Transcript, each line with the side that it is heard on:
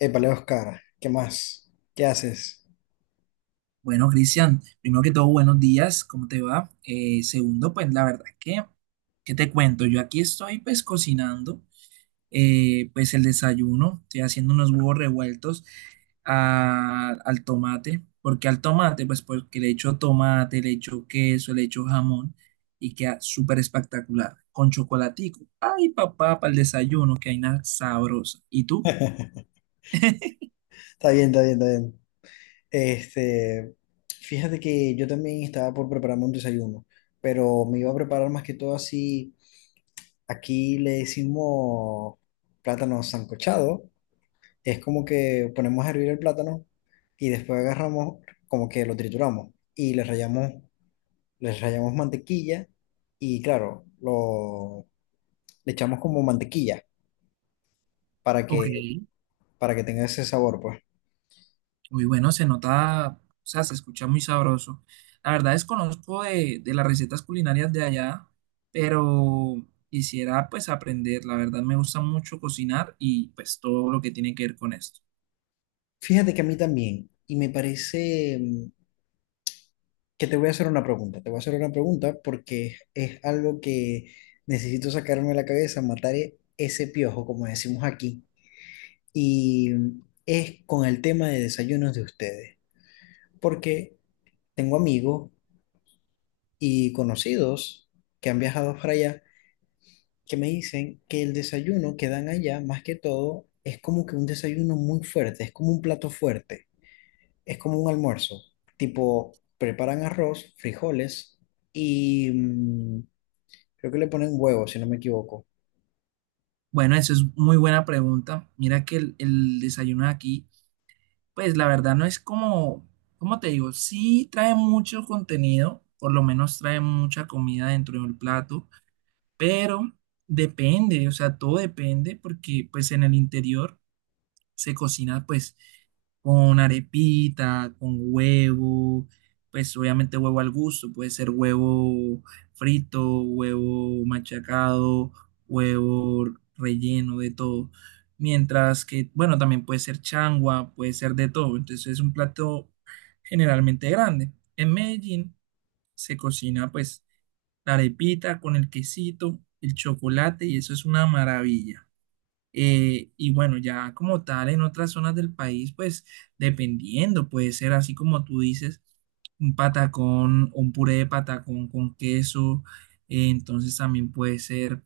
left: Épale, Oscar, ¿qué más? ¿Qué haces?
right: Bueno, Cristian, primero que todo, buenos días, ¿cómo te va? Segundo, pues la verdad que, ¿qué te cuento? Yo aquí estoy pues cocinando, pues el desayuno, estoy haciendo unos huevos revueltos al tomate. ¿Por qué al tomate? Pues porque le echo tomate, le echo queso, le echo jamón y queda súper espectacular, con chocolatico. Ay, papá, para el desayuno, que hay nada sabrosa. ¿Y tú?
left: Está bien, está bien, está bien. Este, fíjate que yo también estaba por prepararme un desayuno, pero me iba a preparar más que todo así. Aquí le decimos plátano sancochado. Es como que ponemos a hervir el plátano y después agarramos, como que lo trituramos y le rallamos mantequilla y claro, le echamos como mantequilla para
right: Ok.
left: que, para que tenga ese sabor, pues.
right: Muy bueno, se nota, o sea, se escucha muy sabroso. La verdad desconozco de las recetas culinarias de allá, pero quisiera pues aprender. La verdad me gusta mucho cocinar y pues todo lo que tiene que ver con esto.
left: Fíjate que a mí también, y me parece que te voy a hacer una pregunta, te voy a hacer una pregunta porque es algo que necesito sacarme de la cabeza, matar ese piojo, como decimos aquí, y es con el tema de desayunos de ustedes, porque tengo amigos y conocidos que han viajado para allá, que me dicen que el desayuno que dan allá, más que todo, es como que un desayuno muy fuerte, es como un plato fuerte, es como un almuerzo. Tipo, preparan arroz, frijoles y, creo que le ponen huevo, si no me equivoco.
right: Bueno, eso es muy buena pregunta. Mira que el desayuno de aquí, pues la verdad no es como, ¿cómo te digo? Sí trae mucho contenido, por lo menos trae mucha comida dentro del plato, pero depende, o sea, todo depende porque pues en el interior se cocina pues con arepita, con huevo, pues obviamente huevo al gusto, puede ser huevo frito, huevo machacado, huevo relleno, de todo. Mientras que, bueno, también puede ser changua, puede ser de todo. Entonces es un plato generalmente grande. En Medellín se cocina pues la arepita con el quesito, el chocolate y eso es una maravilla. Y bueno, ya como tal, en otras zonas del país, pues dependiendo, puede ser así como tú dices, un patacón, un puré de patacón con queso, entonces también puede ser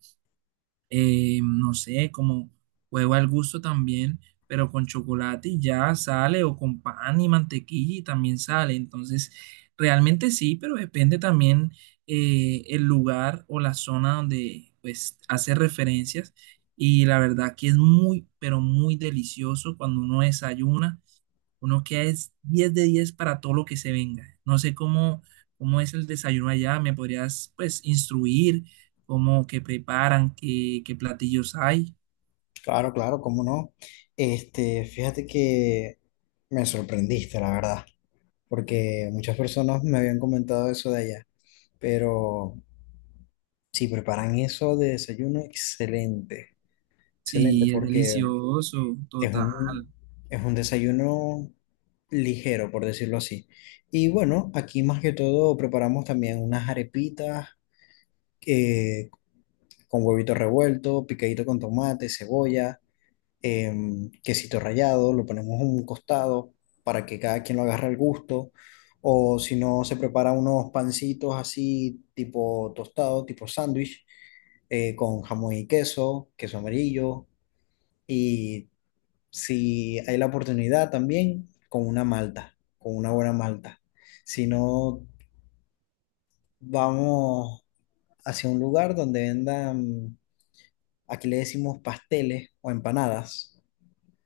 right: no sé, como huevo al gusto también, pero con chocolate y ya sale, o con pan y mantequilla y también sale. Entonces, realmente sí, pero depende también el lugar o la zona donde pues hace referencias. Y la verdad que es muy, pero muy delicioso cuando uno desayuna uno queda es 10 de 10 para todo lo que se venga. No sé cómo, cómo es el desayuno allá, me podrías pues instruir cómo que preparan, qué platillos hay.
left: Claro, claro, cómo no. Fíjate que me sorprendiste, la verdad, porque muchas personas me habían comentado eso de allá, pero si preparan eso de desayuno, excelente, excelente.
right: Sí, es
left: Porque
right: delicioso,
left: es un,
right: total.
left: es un desayuno ligero, por decirlo así. Y bueno, aquí más que todo preparamos también unas arepitas, eh, con huevito revuelto, picadito con tomate, cebolla, quesito rallado, lo ponemos en un costado para que cada quien lo agarre al gusto. O si no, se prepara unos pancitos así, tipo tostado, tipo sándwich, con jamón y queso, queso amarillo. Y si hay la oportunidad también, con una malta, con una buena malta. Si no, vamos hacia un lugar donde vendan, aquí le decimos pasteles o empanadas.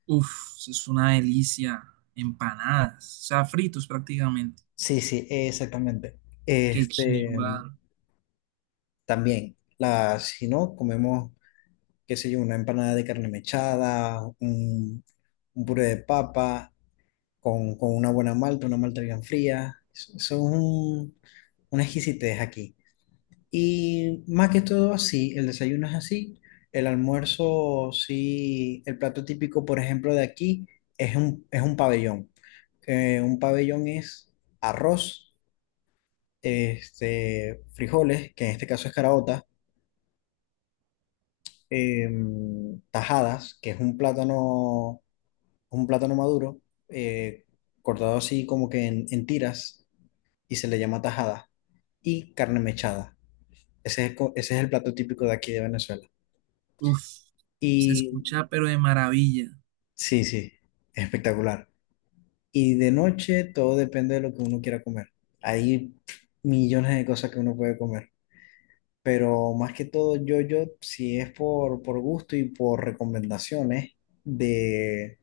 right: Uf, eso es una delicia. Empanadas, o sea, fritos prácticamente.
left: Sí, sí, exactamente.
right: Qué
left: Este,
right: chimba.
left: también, si no, comemos, qué sé yo, una empanada de carne mechada, un puré de papa, con una buena malta, una malta bien fría. Son una exquisitez aquí. Y más que todo así, el desayuno es así. El almuerzo sí, el plato típico, por ejemplo, de aquí es es un pabellón. Un pabellón es arroz, este, frijoles, que en este caso es caraota, tajadas, que es un plátano maduro, eh, cortado así como que en tiras y se le llama tajada, y carne mechada. Ese es, ese es el plato típico de aquí de Venezuela.
right: Uf, se
left: Y
right: escucha pero de maravilla.
left: sí, sí, espectacular. Y de noche todo depende de lo que uno quiera comer. Hay millones de cosas que uno puede comer, pero más que todo yo, si es por gusto y por recomendaciones de,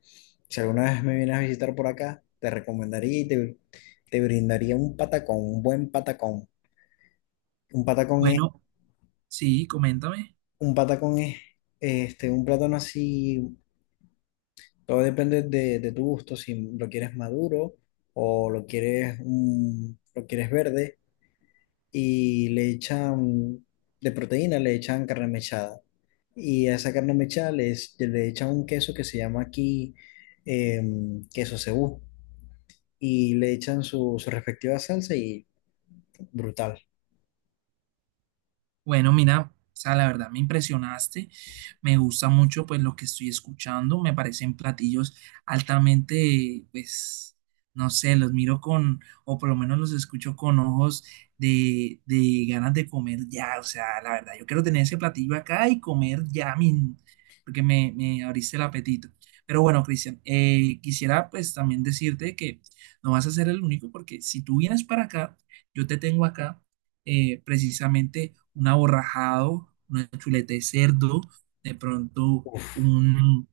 left: si alguna vez me vienes a visitar por acá, te recomendaría te brindaría un patacón, un buen patacón. Un patacón es,
right: Bueno, sí, coméntame.
left: un patacón es un plátano así. Todo depende de tu gusto, si lo quieres maduro o lo quieres, lo quieres verde y le echan de proteína, le echan carne mechada. Y a esa carne mechada le echan un queso que se llama aquí, queso cebú, y le echan su respectiva salsa y brutal.
right: Bueno, mira, o sea, la verdad me impresionaste, me gusta mucho pues lo que estoy escuchando, me parecen platillos altamente, pues, no sé, los miro con, o por lo menos los escucho con ojos de ganas de comer ya, o sea, la verdad, yo quiero tener ese platillo acá y comer ya, porque me abriste el apetito. Pero bueno, Cristian, quisiera pues también decirte que no vas a ser el único, porque si tú vienes para acá, yo te tengo acá precisamente un aborrajado, una chuleta de cerdo, de pronto
left: Uf,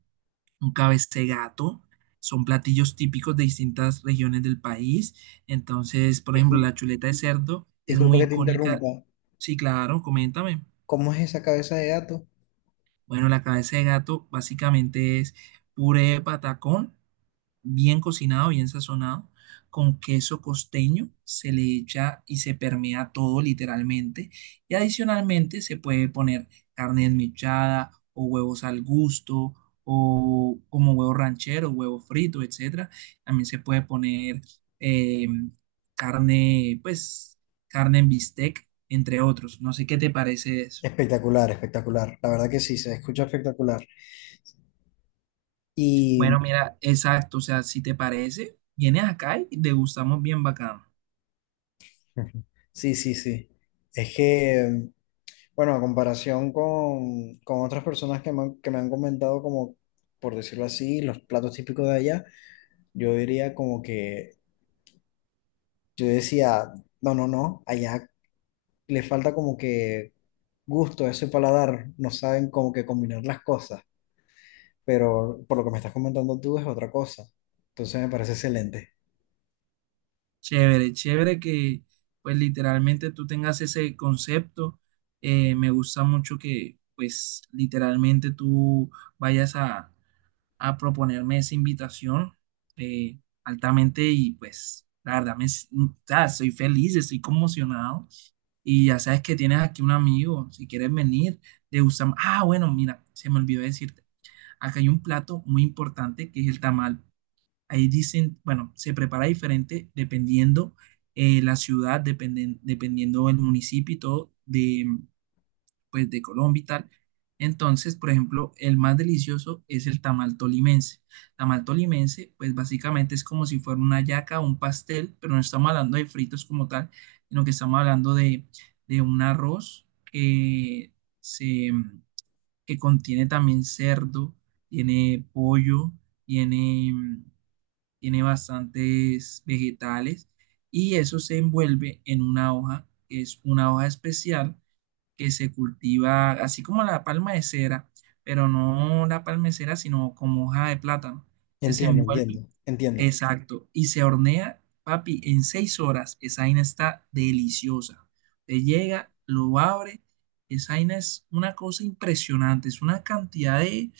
right: un cabeza de gato. Son platillos típicos de distintas regiones del país. Entonces, por ejemplo,
left: discul-
right: la chuleta de cerdo es
left: disculpa
right: muy
left: que te
right: icónica.
left: interrumpa.
right: Sí, claro, coméntame.
left: ¿Cómo es esa cabeza de gato?
right: Bueno, la cabeza de gato básicamente es puré de patacón bien cocinado, bien sazonado, con queso costeño, se le echa y se permea todo literalmente. Y adicionalmente se puede poner carne desmechada o huevos al gusto o como huevo ranchero, huevo frito, etcétera. También se puede poner eh, carne, pues carne en bistec, entre otros. No sé qué te parece eso.
left: Espectacular, espectacular. La verdad que sí, se escucha espectacular. Y
right: Bueno, mira, exacto, o sea, si te parece, vienes acá y degustamos bien bacano.
left: ujú, sí, sí, sí. Es que, bueno, a comparación con otras personas que que me han comentado como, por decirlo así, los platos típicos de allá, yo diría como que, yo decía, no, no, no, allá le falta como que gusto a ese paladar, no saben como que combinar las cosas, pero por lo que me estás comentando tú es otra cosa. Entonces me parece excelente.
right: Chévere, chévere que pues literalmente tú tengas ese concepto. Me gusta mucho que pues literalmente tú vayas a, a proponerme esa invitación eh, altamente y pues la verdad o sea, soy feliz, estoy conmocionado y ya sabes que tienes aquí un amigo, si quieres venir, te gusta. Ah, bueno, mira, se me olvidó decirte, acá hay un plato muy importante que es el tamal. Ahí dicen, bueno, se prepara diferente dependiendo la ciudad, dependiendo el municipio y todo de, pues, de Colombia y tal. Entonces, por ejemplo, el más delicioso es el tamal tolimense. Tamal tolimense, pues básicamente es como si fuera una yaca o un pastel, pero no estamos hablando de fritos como tal, sino que estamos hablando de un arroz se, que contiene también cerdo, tiene pollo, tiene tiene bastantes vegetales y eso se envuelve en una hoja, que es una hoja especial que se cultiva así como la palma de cera, pero no la palma de cera, sino como hoja de plátano. Entonces, se
left: Entiendo, entiendo,
right: envuelve,
left: entiendo.
right: exacto, y se hornea, papi, en 6 horas. Esa vaina está deliciosa. Te llega, lo abre. Esa vaina es una cosa impresionante, es una cantidad de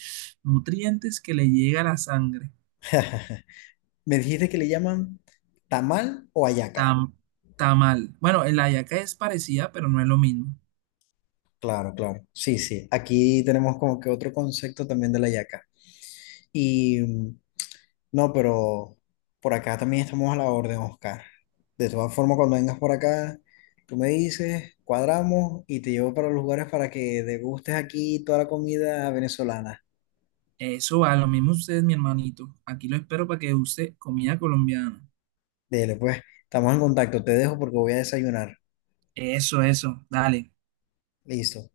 right: nutrientes que le llega a la sangre.
left: Me dijiste que le llaman tamal o hallaca.
right: Tam, Tamal. Bueno, el hallaca es parecida, pero no es lo mismo.
left: Claro, claro. Sí, sí. Aquí tenemos como que otro concepto también de la yaca. Y no, pero por acá también estamos a la orden, Oscar. De todas formas, cuando vengas por acá, tú me dices, cuadramos y te llevo para los lugares para que degustes aquí toda la comida venezolana.
right: Eso va, lo mismo ustedes mi hermanito. Aquí lo espero para que use comida colombiana.
left: Dele, pues, estamos en contacto. Te dejo porque voy a desayunar.
right: Eso, eso. Dale.
left: Listo.